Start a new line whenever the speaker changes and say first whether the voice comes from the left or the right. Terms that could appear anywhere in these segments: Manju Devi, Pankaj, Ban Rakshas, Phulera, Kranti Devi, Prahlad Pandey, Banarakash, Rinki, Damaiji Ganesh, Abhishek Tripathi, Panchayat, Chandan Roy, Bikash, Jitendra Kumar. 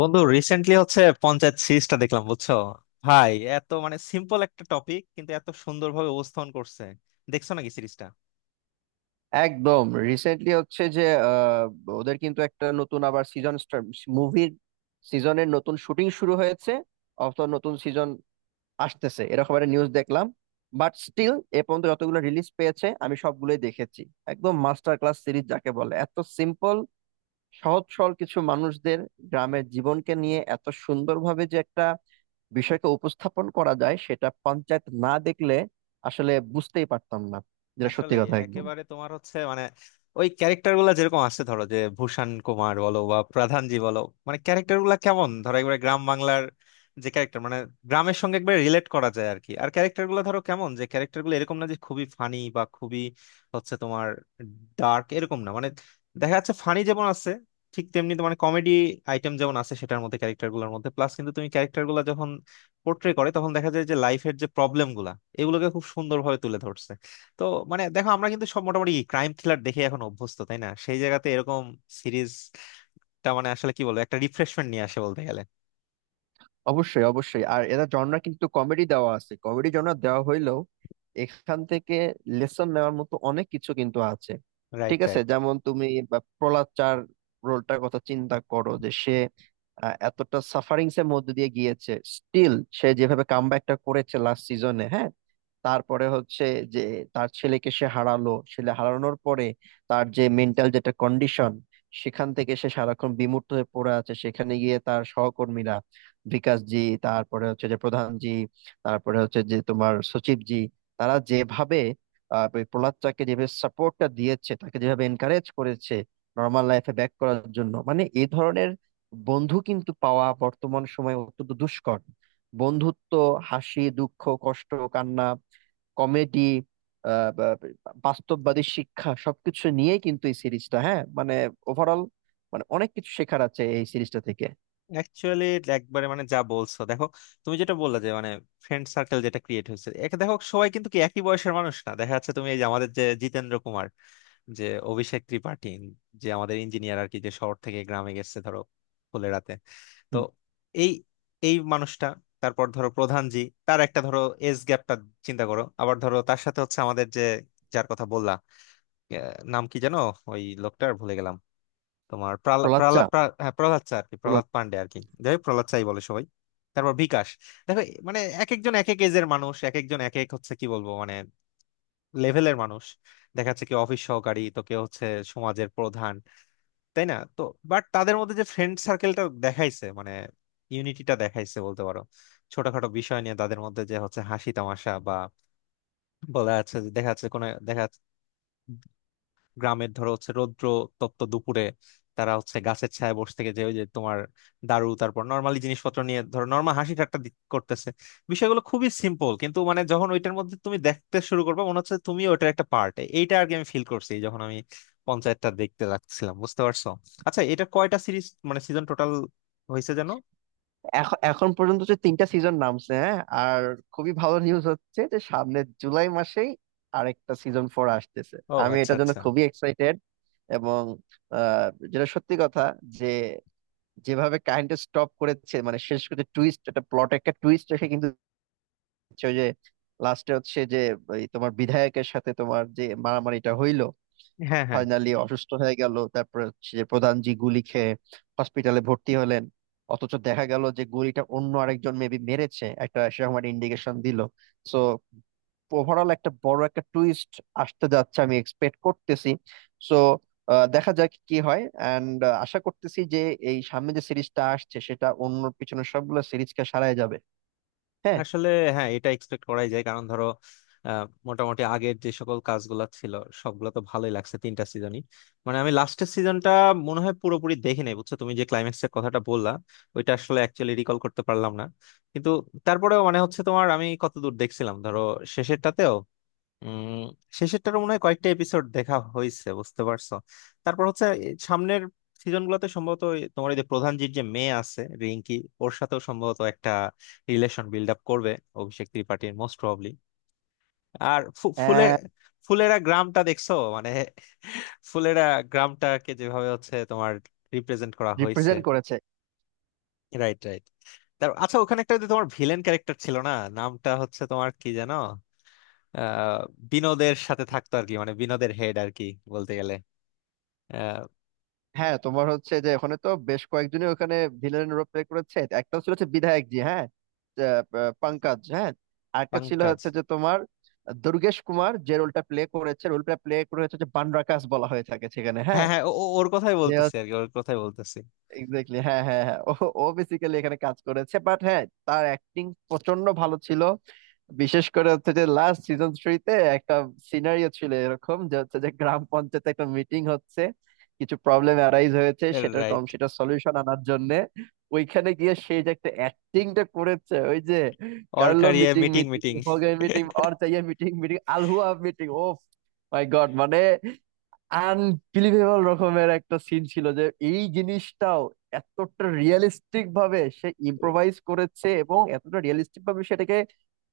left: বন্ধু, রিসেন্টলি হচ্ছে পঞ্চায়েত সিরিজটা দেখলাম, বুঝছো ভাই? এত মানে সিম্পল একটা টপিক, কিন্তু এত সুন্দরভাবে উপস্থাপন করছে। দেখছো নাকি সিরিজটা?
right: একদম. রিসেন্টলি হচ্ছে যে আহ, ওদের কিন্তু একটা নতুন আবার সিজন, মুভির সিজনের নতুন শুটিং শুরু হয়েছে, অথবা নতুন সিজন আসতেছে এরকম একটা নিউজ দেখলাম। বাট স্টিল এ পর্যন্ত যতগুলো রিলিজ পেয়েছে আমি সবগুলোই দেখেছি। একদম মাস্টার ক্লাস সিরিজ যাকে বলে। এত সিম্পল, সহজ সরল কিছু মানুষদের, গ্রামের জীবনকে নিয়ে এত সুন্দরভাবে যে একটা বিষয়কে উপস্থাপন করা যায়, সেটা পঞ্চায়েত না দেখলে আসলে বুঝতেই পারতাম না। যেটা সত্যি
left: আসলে
right: কথা একদম।
left: একেবারে তোমার হচ্ছে মানে ওই ক্যারেক্টার গুলা যেরকম আছে, ধরো যে ভূষণ কুমার বলো বা প্রধানজি বলো। মানে ক্যারেক্টার গুলা কেমন, ধরো একবারে গ্রাম বাংলার যে ক্যারেক্টার, মানে গ্রামের সঙ্গে একবারে রিলেট করা যায় আর কি। আর ক্যারেক্টার গুলো ধরো কেমন, যে ক্যারেক্টার গুলো এরকম না যে খুবই ফানি বা খুবই হচ্ছে তোমার ডার্ক, এরকম না। মানে দেখা যাচ্ছে ফানি যেমন আছে, ঠিক তেমনি তোমার কমেডি আইটেম যেমন আছে সেটার মধ্যে, ক্যারেক্টার গুলোর মধ্যে প্লাস, কিন্তু তুমি ক্যারেক্টার গুলা যখন পোর্ট্রে করে তখন দেখা যায় যে লাইফের যে প্রবলেম গুলা, এগুলোকে খুব সুন্দরভাবে তুলে ধরছে। তো মানে দেখো, আমরা কিন্তু সব মোটামুটি ক্রাইম থ্রিলার দেখে এখন অভ্যস্ত, তাই না? সেই জায়গাতে এরকম সিরিজটা, মানে আসলে কি বলবো, একটা রিফ্রেশমেন্ট নিয়ে আসে বলতে গেলে।
right: অবশ্যই, অবশ্যই। আর এরা জনরা কিন্তু কমেডি দেওয়া আছে, কমেডি জনরা দেওয়া হইলেও এখান থেকে লেসন নেওয়ার মতো অনেক কিছু কিন্তু আছে।
left: রাইট,
right: ঠিক আছে,
left: রাইট।
right: যেমন তুমি বা প্রহ্লাদ চার রোলটার কথা চিন্তা করো, যে সে এতটা সাফারিংস এর মধ্যে দিয়ে গিয়েছে। স্টিল সে যেভাবে কামব্যাকটা করেছে লাস্ট সিজনে, হ্যাঁ। তারপরে হচ্ছে যে তার ছেলেকে সে হারালো, ছেলে হারানোর পরে তার যে মেন্টাল যেটা কন্ডিশন, সেখান থেকে সে সারাক্ষণ বিমূর্ত হয়ে পড়ে আছে। সেখানে গিয়ে তার সহকর্মীরা, বিকাশ জি, তারপরে হচ্ছে যে প্রধান জি, তারপরে হচ্ছে যে তোমার সচিব জি, তারা যেভাবে ওই প্রহ্লাদটাকে যেভাবে সাপোর্টটা দিয়েছে, তাকে যেভাবে এনকারেজ করেছে নর্মাল লাইফে ব্যাক করার জন্য, মানে এই ধরনের বন্ধু কিন্তু পাওয়া বর্তমান সময়ে অত্যন্ত দুষ্কর। বন্ধুত্ব, হাসি, দুঃখ, কষ্ট, কান্না, কমেডি, বাস্তববাদী শিক্ষা সবকিছু নিয়েই কিন্তু এই সিরিজটা, হ্যাঁ মানে ওভারঅল, মানে অনেক কিছু শেখার আছে এই সিরিজটা থেকে।
left: অ্যাকচুয়ালি একবারে মানে যা বলছো, দেখো তুমি যেটা বললা যে মানে ফ্রেন্ড সার্কেল যেটা ক্রিয়েট হয়েছে, একে দেখো সবাই কিন্তু কি একই বয়সের মানুষ না, দেখা যাচ্ছে তুমি এই যে আমাদের যে জিতেন্দ্র কুমার, যে অভিষেক ত্রিপাঠী, যে আমাদের ইঞ্জিনিয়ার আর কি, যে শহর থেকে গ্রামে গেছে ধরো ফুলেরাতে। তো
right: হুম।
left: এই এই মানুষটা, তারপর ধরো প্রধান জি, তার একটা ধরো এজ গ্যাপটা চিন্তা করো। আবার ধরো তার সাথে হচ্ছে আমাদের যে, যার কথা বললা, নাম কি জানো ওই লোকটার, ভুলে গেলাম। তোমার প্রহ্লাদ
right: প্রহ্লাদ চা
left: প্রহ্লাদ প্রা- হ্যাঁ, প্রহ্লাদ চা আর কি,
right: প্রহ্লাদ
left: প্রহ্লাদ পান্ডে আর কি, যাই হোক, প্রহ্লাদ চাই বলে সবাই। তারপর বিকাশ। দেখো, মানে এক একজন এক এক এজের মানুষ, এক একজন এক এক হচ্ছে কি বলবো মানে লেভেলের মানুষ। দেখা যাচ্ছে কি অফিস সহকারী, তো কেউ হচ্ছে সমাজের প্রধান, তাই না তো? বাট তাদের মধ্যে যে ফ্রেন্ড সার্কেলটা দেখাইছে মানে, ইউনিটিটা দেখাইছে বলতে পারো। ছোটখাটো বিষয় নিয়ে তাদের মধ্যে যে হচ্ছে হাসি তামাশা বা বলা যাচ্ছে, যে দেখা যাচ্ছে কোনো দেখা যাচ্ছে গ্রামের ধরো হচ্ছে রৌদ্র তপ্ত দুপুরে তারা হচ্ছে গাছের ছায়ায় বসে থেকে যে ওই যে তোমার দারু, তারপর নর্মালি জিনিসপত্র নিয়ে ধরো নর্মাল হাসি ঠাট্টা করতেছে। বিষয়গুলো খুবই সিম্পল, কিন্তু মানে যখন ওইটার মধ্যে তুমি দেখতে শুরু করবে, মনে হচ্ছে তুমি ওটার একটা পার্ট, এইটা আর কি। আমি ফিল করছি, যখন আমি পঞ্চায়েতটা দেখতে লাগছিলাম, বুঝতে পারছো? আচ্ছা, এটা কয়টা সিরিজ মানে সিজন টোটাল হয়েছে যেন?
right: এখন, এখন পর্যন্ত যে তিনটা সিজন নামছে, হ্যাঁ। আর খুবই ভালো নিউজ হচ্ছে যে সামনে জুলাই মাসেই আরেকটা সিজন ফোর আসতেছে।
left: ও,
right: আমি
left: আচ্ছা
right: এটার জন্য
left: আচ্ছা।
right: খুবই এক্সাইটেড। এবং আহ, যেটা সত্যি কথা, যে যেভাবে কাহিনীটা স্টপ করেছে, মানে শেষ করে টুইস্ট, একটা প্লট, একটা টুইস্ট রেখে কিন্তু হচ্ছে ওই যে লাস্টে হচ্ছে যে ওই তোমার বিধায়কের সাথে তোমার যে মারামারিটা হইলো,
left: হ্যাঁ, হ্যাঁ।
right: ফাইনালি অসুস্থ হয়ে গেল, তারপর হচ্ছে যে প্রধান জি গুলি খেয়ে হসপিটালে ভর্তি হলেন। অথচ দেখা গেল যে গুলিটা অন্য আরেকজন মেবি মেরেছে, একটা সেরকম একটা ইন্ডিকেশন দিল। সো ওভারঅল একটা বড় একটা টুইস্ট আসতে যাচ্ছে আমি এক্সপেক্ট করতেছি। সো দেখা যাক কি হয়। অ্যান্ড আশা করতেছি যে এই সামনে যে সিরিজটা আসছে সেটা অন্য পিছনে সবগুলো সিরিজকে সারায় যাবে। হ্যাঁ,
left: আসলে, হ্যাঁ, এটা এক্সপেক্ট করাই যায়, কারণ ধরো আহ, মোটামুটি আগের যে সকল কাজগুলো ছিল, সবগুলো তো ভালোই লাগছে তিনটা সিজনই। মানে আমি লাস্টের সিজনটা মনে হয় পুরোপুরি দেখি নাই, বুঝছো? তুমি যে ক্লাইম্যাক্সের কথাটা বললা, ওইটা আসলে অ্যাকচুয়ালি রিকল করতে পারলাম না। কিন্তু তারপরেও মানে হচ্ছে তোমার, আমি কত দূর দেখছিলাম ধরো শেষেরটাতেও, উম শেষেরটার মনে হয় কয়েকটা এপিসোড দেখা হয়েছে, বুঝতে পারছো? তারপর হচ্ছে এই সামনের সিজন গুলোতে সম্ভবত ওই তোমার এই যে প্রধান যে, যে মেয়ে আছে রিঙ্কি, ওর সাথেও সম্ভবত একটা রিলেশন বিল্ড আপ করবে অভিষেক ত্রিপাঠীর, মোস্ট প্রবাবলি। আর ফু- ফুলে ফুলেরা গ্রামটা দেখছো মানে, ফুলেরা গ্রামটাকে যেভাবে হচ্ছে তোমার রিপ্রেজেন্ট করা হয়েছে।
right: রিপ্রেজেন্ট করেছে।
left: Right, right. তারপর আচ্ছা, ওখানে একটা যে তোমার ভিলেন ক্যারেক্টার ছিল না, নামটা হচ্ছে তোমার কি জানো, আহ বিনোদের সাথে থাকতো আর কি, মানে বিনোদের হেড আর কি বলতে গেলে, আহ
right: হ্যাঁ, তোমার হচ্ছে যে ওখানে তো বেশ কয়েকজনই ওখানে ভিলেনের রোল প্লে করেছে। একটা ছিল হচ্ছে বিধায়ক জি, হ্যাঁ, আহ, আহ, পঙ্কজ, হ্যাঁ। আরেকটা ছিল
left: পাঙ্কাজ।
right: হচ্ছে যে তোমার দুর্গেশ কুমার যে রোলটা প্লে করেছে, রোলটা প্লে করে হচ্ছে যে বানরাকাশ বলা হয়ে থাকে সেখানে,
left: হ্যাঁ,
right: হ্যাঁ।
left: হ্যাঁ, ওর কথাই
right: যে
left: বলতেছি আর কি, ওর কথাই বলতেছি।
right: এক্স্যাক্টলি, হ্যাঁ, হ্যাঁ, হ্যাঁ। ও ও বেসিক্যালি এখানে কাজ করেছে, বাট হ্যাঁ তার অ্যাক্টিং প্রচন্ড ভালো ছিল। বিশেষ করে হচ্ছে যে লাস্ট সিজন থ্রিতে একটা সিনারিও ছিল এরকম যে হচ্ছে যে গ্রাম পঞ্চায়েতে একটা মিটিং হচ্ছে, কিছু প্রবলেম অ্যারাইজ হয়েছে, সেটার কম,
left: রাইট।
right: সেটা সলিউশন আনার জন্য ওইখানে গিয়ে সেই যে একটা অ্যাক্টিংটা করেছে, ওই যে
left: ওর
right: কার্লো
left: career
right: meeting
left: meeting
right: meeting
left: meeting.
right: হোগে, মিটিং অর চাইয়ে মিটিং মিটিং আলহুয়া মিটিং। ও মাই গড, মানে আনবিলিভেবল রকমের একটা সিন ছিল যে এই জিনিসটাও এতটা রিয়েলিস্টিক ভাবে সে ইম্প্রোভাইজ করেছে এবং এতটা রিয়েলিস্টিক ভাবে সেটাকে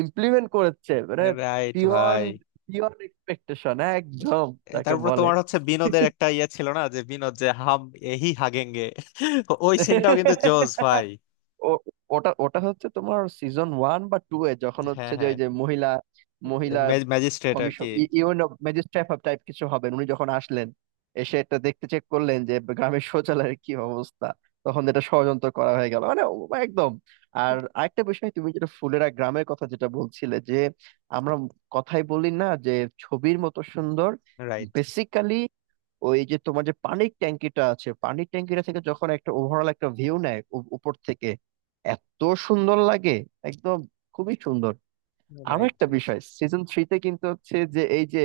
right: ইমপ্লিমেন্ট করেছে মানে,
left: রাইট। ভাই।
right: বিয়ন্ড, বিয়ন্ড এক্সপেকটেশন একদম তাকে
left: তারপর
right: বলে।
left: তোমার হচ্ছে বিনোদের একটা ইয়ে ছিল না যে, বিনোদ যে হাম এহি হাগেঙ্গে, ওই সিনটাও কিন্তু জোস ভাই।
right: ও- ওটা ওটা হচ্ছে তোমার সিজন ওয়ান বা টু এ যখন
left: হ্যাঁ,
right: হচ্ছে যে
left: হ্যাঁ।
right: ওই যে মহিলা, মহিলা
left: ম্যাজিস্ট্রেট আর
right: কমিশন,
left: কি।
right: ইউন ম্যাজিস্ট্রেট অফ টাইপ কিছু হবেন উনি, যখন আসলেন, এসে এটা দেখতে চেক করলেন যে গ্রামের শৌচালয়ের কি অবস্থা, তখন এটা ষড়যন্ত্র করা হয়ে গেল মানে ও, একদম। আর আরেকটা বিষয়, তুমি যেটা ফুলেরা গ্রামের কথা যেটা বলছিলে, যে আমরা কথাই বলি না যে, ছবির মতো সুন্দর।
left: রাইট,
right: বেসিক্যালি ওই যে তোমার যে পানির ট্যাঙ্কিটা আছে, পানির ট্যাঙ্কিটা থেকে যখন একটা ওভারঅল একটা ভিউ নেয় উপর থেকে, এত সুন্দর লাগে। একদম, খুবই সুন্দর। আরো
left: রাইট,
right: একটা
left: রাইট।
right: বিষয়, সিজন থ্রিতে কিন্তু হচ্ছে যে এই যে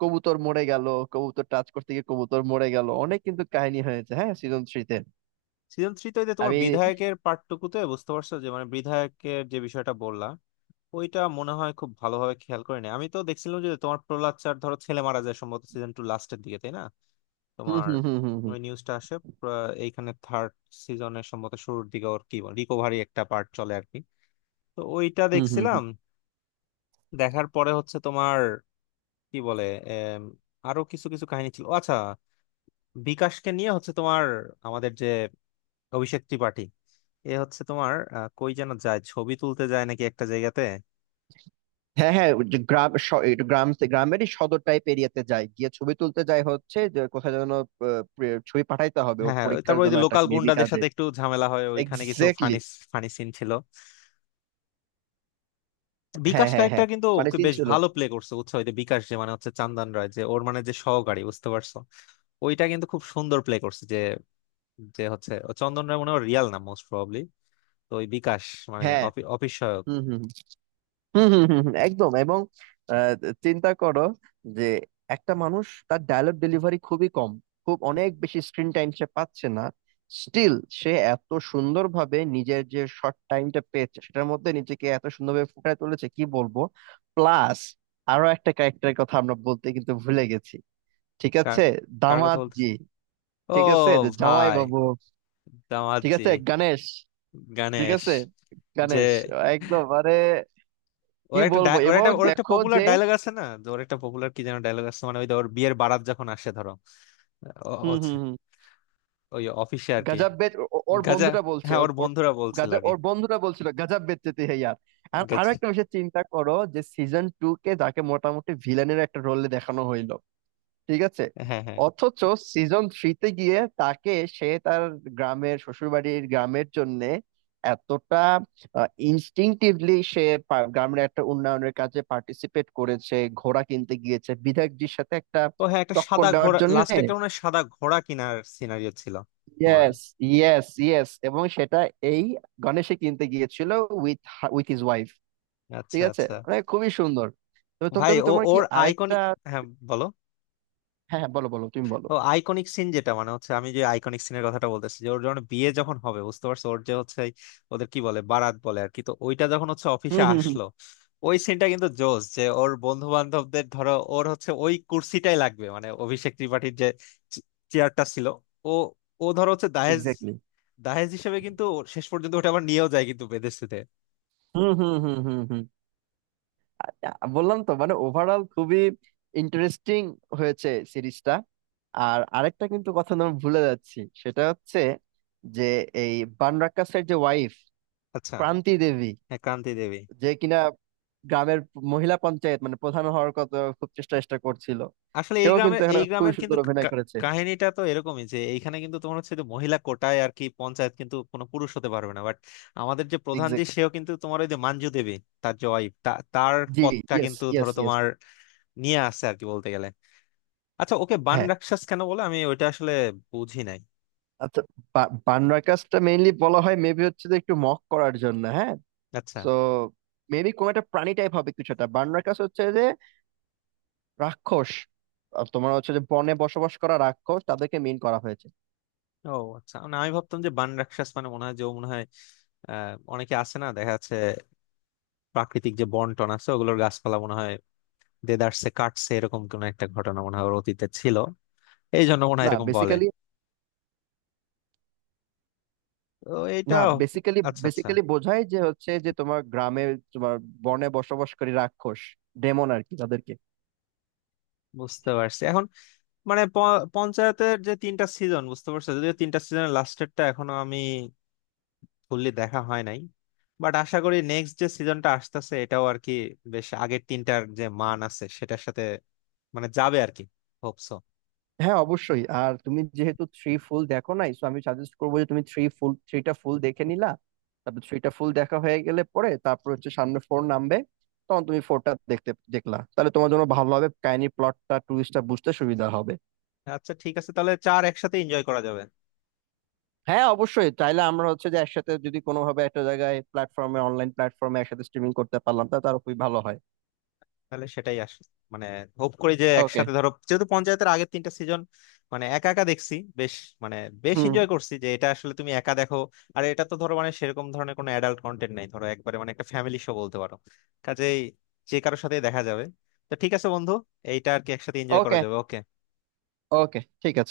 right: কবুতর মরে গেল, কবুতর টাচ করতে গিয়ে কবুতর মরে গেল, অনেক কিন্তু কাহিনী হয়েছে, হ্যাঁ, সিজন থ্রিতে।
left: সিজন থ্রিতে তোমার
right: আমি
left: বিধায়কের পার্টটুকুতে, বুঝতে পারছো, যে মানে বিধায়কের যে বিষয়টা বললা, ওইটা মনে হয় খুব ভালোভাবে খেয়াল করিনি। আমি তো দেখছিলাম যে তোমার প্রহ্লাদ চার ধরো ছেলে মারা যায় সম্ভবত সিজন টু লাস্টের দিকে, তাই না
right: হুম,
left: তোমার?
right: হুম, হুম, হুম, হুম,
left: ওই নিউজটা আসে এইখানে থার্ড সিজনের সম্ভবত শুরুর দিকে, ওর কি রিকভারি একটা পার্ট চলে আর কি, তো ওইটা
right: হুম, হুম,
left: দেখছিলাম।
right: হুম।
left: দেখার পরে হচ্ছে তোমার কি বলে, এম, আরো কিছু কিছু কাহিনী ছিল। ও, আচ্ছা, বিকাশকে নিয়ে হচ্ছে তোমার আমাদের যে অভিষেক ত্রিপাঠী, এ হচ্ছে তোমার, কই যেন যায়, ছবি তুলতে যায় নাকি একটা জায়গাতে।
right: হ্যাঁ, হ্যাঁ, ওই যে গ্রাম, একটু গ্রাম, গ্রামেরই সদর টাইপ এরিয়াতে যায়, গিয়ে ছবি তুলতে যায়, হচ্ছে যে কোথায় যেন ছবি পাঠাইতে হবে
left: হ্যাঁ,
right: ওর
left: হ্যাঁ, ওই
right: পরীক্ষার
left: তারপর ওই
right: জন্য
left: যে
right: একটা
left: লোকাল
right: মেবি
left: গুন্ডাদের
right: কাজে।
left: সাথে একটু ঝামেলা হয় ওইখানে, কিছু
right: এক্স্যাক্টলি,
left: ফানি ফানি সিন ছিল।
right: হ্যাঁ,
left: বিকাশ
right: হ্যাঁ, হ্যাঁ,
left: ক্যারেক্টার কিন্তু
right: মানে
left: ওকে
right: সিন
left: বেশ
right: ছিল।
left: ভালো প্লে করছে, বুঝছো? ওই যে বিকাশ, যে মানে হচ্ছে চান্দন রায়, যে ওর মানে যে সহকারী, বুঝতে পারছো? ওইটা কিন্তু খুব সুন্দর প্লে করছে, যে যে হচ্ছে ও চন্দন রায় মনে হয় রিয়াল নাম, মোস্ট প্রবাবলি। তো ওই বিকাশ মানে
right: হ্যাঁ,
left: অফিস সহায়ক।
right: হুম, হুম, হম, হম, হম, হম, একদম। এবং আহ, চিন্তা করো যে একটা মানুষ, তার ডায়লগ ডেলিভারি খুবই কম, খুব অনেক বেশি স্ক্রিন টাইম সে পাচ্ছে না। স্টিল সে এত সুন্দরভাবে নিজের যে শর্ট টাইমটা পেয়েছে, সেটার মধ্যে নিজেকে এত সুন্দরভাবে ফুটিয়ে তুলেছে, কি বলবো। প্লাস আরো একটা ক্যারেক্টারের কথা আমরা বলতে কিন্তু ভুলে গেছি, ঠিক
left: কার?
right: আছে,
left: কার কথা
right: দামাত
left: বলতে?
right: জি।
left: ও।
right: ঠিক আছে, যে জামাই
left: ভাই।
right: বাবু। ঠিক
left: দামাজি।
right: আছে, গণেশ। ঠিক
left: গণেশ।
right: আছে,
left: যে
right: গণেশ। একদম আরে,
left: ওর
right: কি
left: একটা
right: বলবো।
left: ওর
right: এবং
left: একটা ওর একটা
right: দেখো
left: পপুলার
right: যে,
left: ডায়লগ আছে না, যে ওর একটা পপুলার কি যেন ডায়লগ আছে মানে, ওই যে ওর বিয়ের বারাত যখন আসে ধরো,
right: হুম,
left: হচ্ছে
right: হুম, হুম,
left: ওই অফিসে আর কি।
right: গাজা বেচ, ওর
left: গাজা।
right: বন্ধুটা বলছে
left: হ্যাঁ,
right: ওর,
left: ওর
right: ওর
left: বন্ধুরা বলছিল
right: গাজা,
left: আর কি।
right: ওর বন্ধুটা বলছিল গাজা বেচতে হে ইয়ার। আর আরো
left: গাজা।
right: একটা বিষয় চিন্তা করো, যে সিজন টু কে যাকে মোটামুটি ভিলেনের একটা রোলে দেখানো হইলো, ঠিক আছে,
left: হ্যাঁ, হ্যাঁ।
right: অথচ সিজন থ্রিতে গিয়ে তাকে, সে তার গ্রামের শ্বশুরবাড়ির গ্রামের জন্য এতটা ইনস্টিংটিভলি সে গ্রামের একটা উন্নয়নের কাজে পার্টিসিপেট করেছে, ঘোড়া কিনতে গিয়েছে বিধায়কজির সাথে একটা
left: ও হ্যাঁ, একটা
right: টক্কর
left: সাদা
right: দেওয়ার
left: ঘোড়া
right: জন্য।
left: লাস্টে, একটা মনে হয় সাদা ঘোড়া কেনার সিনারিও ছিল তোমার।
right: ইয়েস, ইয়েস, ইয়েস, এবং সেটা এই গণেশে কিনতে গিয়েছিল, উইথ, উইথ হিজ ওয়াইফ।
left: আচ্ছা,
right: ঠিক আছে,
left: আচ্ছা।
right: মানে খুবই সুন্দর। তবে তবে
left: ভাই
right: তবে
left: ও,
right: তোমার কি
left: ওর
right: আরেকটা,
left: আইকনিক। হ্যাঁ, বলো।
right: হ্যাঁ, হ্যাঁ, বলো, বলো, তুমি বলো।
left: ও আইকনিক সিন যেটা মানে হচ্ছে, আমি যে আইকনিক সিনের কথাটা বলতেছি, যে ওর যখন বিয়ে যখন হবে বুঝতে পারছো, ওর যে হচ্ছে ওদের কি বলে, বারাত বলে আর কি, তো ওইটা যখন হচ্ছে
right: হুম,
left: অফিসে
right: হুম, হুম,
left: আসলো, ওই সিনটা কিন্তু জোস যে ওর বন্ধু বান্ধবদের ধরো ওর হচ্ছে ওই কুর্সিটাই লাগবে, মানে অভিষেক ত্রিপাঠীর যে চেয়ারটা ছিল। ও ও ধরো হচ্ছে দাহেজ,
right: এক্স্যাক্টলি,
left: দাহেজ হিসেবে কিন্তু শেষ পর্যন্ত ওটা আবার নিয়েও যায় কিন্তু বেদেশিতে।
right: হুম, হুম, হুম, হুম, হুম। আচ্ছা, বললাম তো, মানে ওভারঅল খুবই ইন্টারেস্টিং হয়েছে সিরিজটা। আর আরেকটা কিন্তু কথা আমি ভুলে যাচ্ছি, সেটা হচ্ছে যে এই বানরাক্কাসের যে ওয়াইফ,
left: আচ্ছা।
right: ক্রান্তি দেবী,
left: হ্যাঁ, ক্রান্তি দেবী।
right: যে কিনা গ্রামের মহিলা পঞ্চায়েত মানে প্রধান হওয়ার কথা খুব চেষ্টা চেষ্টা করছিল,
left: আসলে এই
right: সেও কিন্তু
left: গ্রামের,
right: এখানে
left: এই
right: খুব
left: গ্রামের
right: সুন্দর
left: কিন্তু
right: অভিনয়
left: কা-
right: করেছে।
left: কাহিনীটা তো এরকমই, যে এইখানে কিন্তু তোমার হচ্ছে যে মহিলা কোটায় আর কি পঞ্চায়েত, কিন্তু কোনো পুরুষ হতে পারবে না, বাট আমাদের যে প্রধান যে,
right: এক্সাক্ট,
left: সেও কিন্তু তোমার ওই যে মাঞ্জু দেবী তার যে wife, তার
right: জি,
left: পথটা
right: ইয়েস,
left: কিন্তু
right: ইয়েস,
left: ধরো
right: ইয়েস।
left: তোমার নিয়ে আসছে আর কি বলতে গেলে। আচ্ছা, ওকে বান
right: হ্যাঁ,
left: রাক্ষস কেন বলে, আমি ওইটা আসলে বুঝি নাই।
right: আচ্ছা, বানরা কাজটা মেইনলি বলা হয় মেবি হচ্ছে যে একটু মক করার জন্য, হ্যাঁ।
left: আচ্ছা।
right: তো মেবি কোন একটা প্রাণী টাইপ হবে কিছুটা, বানরা কাজ হচ্ছে যে রাক্ষস, আর তোমার হচ্ছে যে বনে বসবাস করা রাক্ষস তাদেরকে মেইন করা হয়েছে।
left: ও আচ্ছা, না, আমি ভাবতাম যে বান রাক্ষস মানে মনে হয় যে ও মনে হয়, অনেকে আছে না, দেখা যাচ্ছে প্রাকৃতিক যে বন টন আছে ওগুলোর গাছপালা মনে হয় দেদারসে কাটছে, এরকম কোন একটা ঘটনা মনে হয় ওর অতীতে ছিল, এই জন্য মনে হয়
right: না
left: এরকম বলে।
right: বেসিক্যালি,
left: তো এইটা।
right: না বেসিক্যালি,
left: আচ্ছা, আচ্ছা।
right: বেসিক্যালি বোঝায় যে হচ্ছে যে তোমার গ্রামে, তোমার বনে বসবাসকারী রাক্ষস, ডেমন আর কি, তাদেরকে।
left: বুঝতে পারছি এখন। মানে পঞ্চায়েতের যে তিনটা সিজন বুঝতে পারছো, যদিও তিনটা সিজনের লাস্টেরটা এখনো আমি ফুললি দেখা হয় নাই, বাট আশা করি নেক্সট যে সিজনটা আসতেছে, এটাও আর কি বেশ আগের তিনটার যে মান আছে সেটার সাথে মানে যাবে আর কি। হোপসো।
right: হ্যাঁ, অবশ্যই। আর তুমি যেহেতু থ্রি ফুল দেখো নাই, সো আমি সাজেস্ট করবো যে তুমি থ্রিটা ফুল দেখে নিলা। তারপর থ্রিটা ফুল দেখা হয়ে গেলে পরে, তারপর হচ্ছে সামনে ফোর নামবে, তখন তুমি ফোরটা দেখতে দেখলা, তাহলে তোমার জন্য ভালো হবে, কাহিনী প্লটটা টুইস্টটা বুঝতে সুবিধা হবে।
left: আচ্ছা, ঠিক আছে, তাহলে চার একসাথে এনজয় করা যাবে।
right: হ্যাঁ, অবশ্যই। তাইলে আমরা হচ্ছে যে একসাথে যদি কোনোভাবে একটা জায়গায় প্ল্যাটফর্মে, অনলাইন প্ল্যাটফর্মে একসাথে স্ট্রিমিং করতে পারলাম, তা তার খুবই ভালো হয়।
left: তাহলে সেটাই আস, মানে হোপ করি যে
right: ওকে,
left: একসাথে, ধরো যেহেতু পঞ্চায়েতের আগের তিনটা সিজন মানে একা একা দেখছি, বেশ মানে বেশ
right: হুম,
left: এনজয় করছি, যে এটা আসলে তুমি একা দেখো। আর এটা তো ধরো মানে সেরকম ধরনের কোনো অ্যাডাল্ট কন্টেন্ট নাই ধরো, একবারে মানে একটা ফ্যামিলি শো বলতে পারো, কাজেই যে কারোর সাথে দেখা যাবে। তো ঠিক আছে বন্ধু, এইটা আর কি একসাথে এনজয় করা
right: ওকে,
left: যাবে, ওকে।
right: ওকে, ঠিক আছে।